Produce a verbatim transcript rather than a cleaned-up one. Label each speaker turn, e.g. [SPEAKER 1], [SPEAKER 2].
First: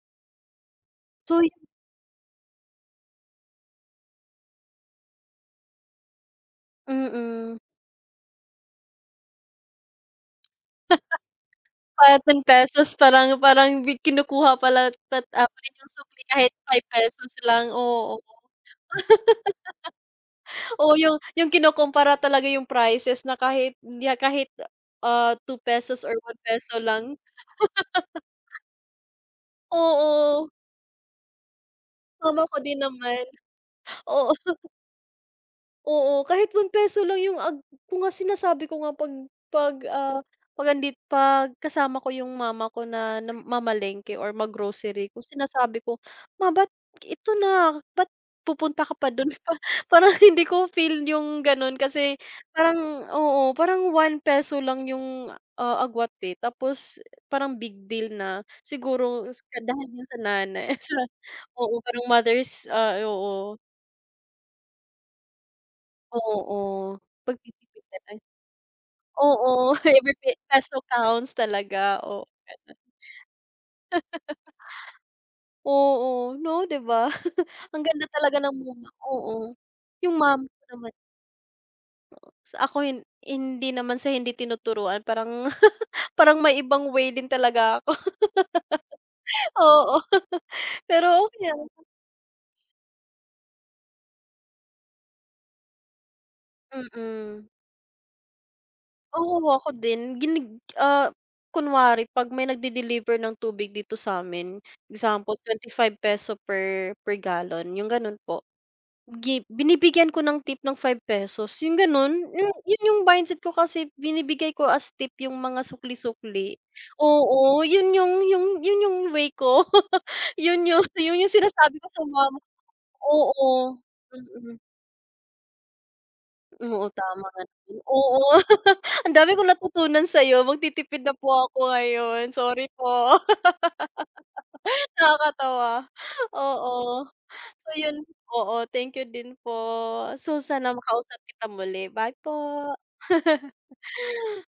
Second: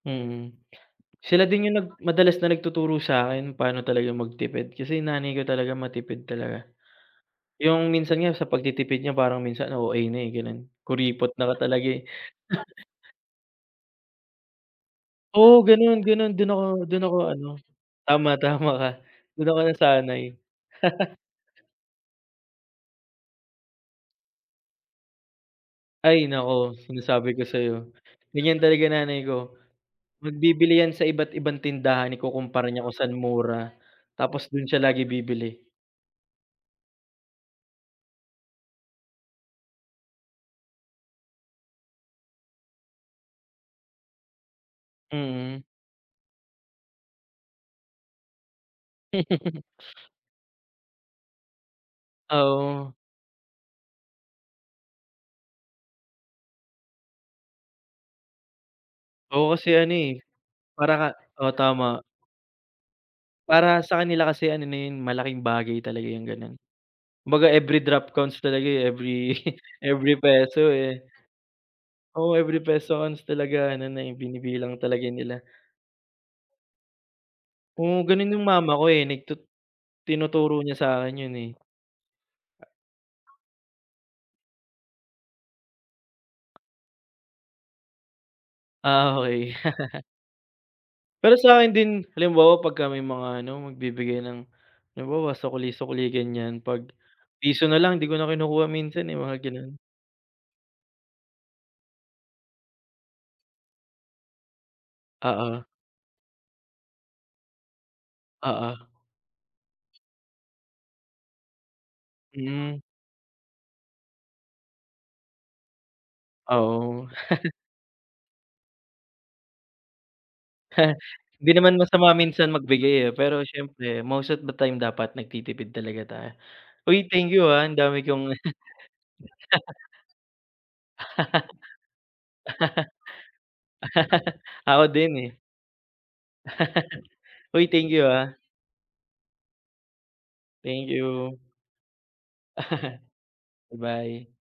[SPEAKER 1] Mhm.
[SPEAKER 2] So, hi
[SPEAKER 1] Sila din yung nag madalas na nagtuturo sa akin pa'no talaga magtipid. Kasi nanay ko, talaga matipid talaga.
[SPEAKER 2] Mm.
[SPEAKER 1] Yung, minsan nga sa pagtitipid niya parang minsan O-A na, eh, gano'n. Kuripot na nga talaga, eh.
[SPEAKER 2] Parang ten pesos parang, parang bi kinukuha pala talaga
[SPEAKER 1] Oo,
[SPEAKER 2] natin yung
[SPEAKER 1] gano'n,
[SPEAKER 2] sukli
[SPEAKER 1] gano'n. Do'n
[SPEAKER 2] kahit
[SPEAKER 1] ako,
[SPEAKER 2] five
[SPEAKER 1] do'n ako
[SPEAKER 2] pesos
[SPEAKER 1] ano,
[SPEAKER 2] lang, oo.
[SPEAKER 1] tama, tama ka, do'n ako nasanay.
[SPEAKER 2] Oo yung yung kinukumpara talaga yung prices na kahit, 'di a kahit ah, two pesos or
[SPEAKER 1] Ay
[SPEAKER 2] one
[SPEAKER 1] naku,
[SPEAKER 2] peso lang.
[SPEAKER 1] sinasabi ko sa'yo, ganiyan talaga nanay ko. 'Pag
[SPEAKER 2] Oo.
[SPEAKER 1] bibili 'yan sa iba't ibang tindahan
[SPEAKER 2] Mama ko
[SPEAKER 1] ikukumpara
[SPEAKER 2] din
[SPEAKER 1] niya kung sa'n
[SPEAKER 2] naman.
[SPEAKER 1] mura.
[SPEAKER 2] Oo.
[SPEAKER 1] Tapos do'n siya lagi bibili.
[SPEAKER 2] Oo kahit one peso lang yung ag ko nga sinasabi ko nga 'pag 'pag, ah, 'pag nandit 'pag kasama ko yung mama ko na nam mamalengke or mag-grocery ko
[SPEAKER 1] Mm.
[SPEAKER 2] sinasabi ko "Ma bakit, ito na. Bakit pupunta ka pa do'n" Pa parang hindi ko feel yung gano'n kasi
[SPEAKER 1] Ah,
[SPEAKER 2] parang
[SPEAKER 1] oo.
[SPEAKER 2] oo, parang one peso lang yung, ah, agwat, eh, tapos parang big deal na. Siguro
[SPEAKER 1] Oo kasi
[SPEAKER 2] dahil
[SPEAKER 1] ano,
[SPEAKER 2] nga sa
[SPEAKER 1] eh,
[SPEAKER 2] nanay
[SPEAKER 1] para
[SPEAKER 2] sa
[SPEAKER 1] ka oo
[SPEAKER 2] oo
[SPEAKER 1] tama.
[SPEAKER 2] parang mothers ah, oo.
[SPEAKER 1] Para sa kanila kasi ano na yun malaking bagay talaga yung gano'n.
[SPEAKER 2] Oo
[SPEAKER 1] Kumbaga, every
[SPEAKER 2] pagtitipid
[SPEAKER 1] drop
[SPEAKER 2] [unintelligible]
[SPEAKER 1] counts talaga, eh, every
[SPEAKER 2] oo, every
[SPEAKER 1] every
[SPEAKER 2] pe
[SPEAKER 1] peso,
[SPEAKER 2] peso
[SPEAKER 1] eh.
[SPEAKER 2] counts talaga, oo,
[SPEAKER 1] Oo, every
[SPEAKER 2] gano'n.
[SPEAKER 1] peso counts talaga ano na, eh, binibilang talaga nila.
[SPEAKER 2] Oo, 'no 'di ba? ang
[SPEAKER 1] Oo,
[SPEAKER 2] ganda
[SPEAKER 1] gano'n
[SPEAKER 2] talaga
[SPEAKER 1] yung
[SPEAKER 2] ng
[SPEAKER 1] mama ko,
[SPEAKER 2] bunga
[SPEAKER 1] eh. Nagtut
[SPEAKER 2] oo. Yung mama
[SPEAKER 1] tinuturo
[SPEAKER 2] ko
[SPEAKER 1] niya sa
[SPEAKER 2] naman
[SPEAKER 1] akin yun, eh.
[SPEAKER 2] Sa ako hin hindi naman sa hindi tinuturuan. Parang, parang may ibang way din talaga ako.
[SPEAKER 1] Ah, okey.
[SPEAKER 2] Oo pero
[SPEAKER 1] Pero
[SPEAKER 2] okey
[SPEAKER 1] sa
[SPEAKER 2] lang.
[SPEAKER 1] akin din, halimbawa 'pagka may mga ano, magbibigay ng halimbawa sukli-sukli ganyan, 'pag
[SPEAKER 2] Mm.
[SPEAKER 1] piso na lang, 'di ko na kinukuha minsan, eh, mga
[SPEAKER 2] Oo, ako
[SPEAKER 1] gano'n.
[SPEAKER 2] din. Ginig ah, kunwari 'pag may nag-de-deliver ng tubig dito sa'min, example
[SPEAKER 1] Oo.
[SPEAKER 2] twenty-five peso per, per gallon, yung gano'n po.
[SPEAKER 1] Oo.
[SPEAKER 2] Gi binibigyan ko ng tip ng five pesos, yung gano'n, Yu
[SPEAKER 1] Mm.
[SPEAKER 2] yun yung mindset ko, kasi binibigay ko as tip yung mga sukli-sukli
[SPEAKER 1] Oo.
[SPEAKER 2] oo yun yung yung yun yung way ko yun yung si yung
[SPEAKER 1] Hindi naman
[SPEAKER 2] sinasabi ko sa
[SPEAKER 1] masama
[SPEAKER 2] mam
[SPEAKER 1] minsan magbigay, eh, pero
[SPEAKER 2] oo,
[SPEAKER 1] siyempre most of the
[SPEAKER 2] mm.
[SPEAKER 1] time dapat nagtitipid talaga tayo.
[SPEAKER 2] Oo,
[SPEAKER 1] Uy
[SPEAKER 2] tama
[SPEAKER 1] thank
[SPEAKER 2] ka
[SPEAKER 1] you ah, ang
[SPEAKER 2] din.
[SPEAKER 1] dami
[SPEAKER 2] Oo,
[SPEAKER 1] kong
[SPEAKER 2] ang dami kong natutunan sa'yo magtitipid na po ako ngayon, sorry po.
[SPEAKER 1] ako din, eh.
[SPEAKER 2] Nakakatawa, oo.
[SPEAKER 1] Uy,
[SPEAKER 2] So,
[SPEAKER 1] thank
[SPEAKER 2] yun,
[SPEAKER 1] you ha.
[SPEAKER 2] oo thank you din po. So, sana
[SPEAKER 1] Thank
[SPEAKER 2] makausap
[SPEAKER 1] you.
[SPEAKER 2] kita muli, bye po.
[SPEAKER 1] Bye.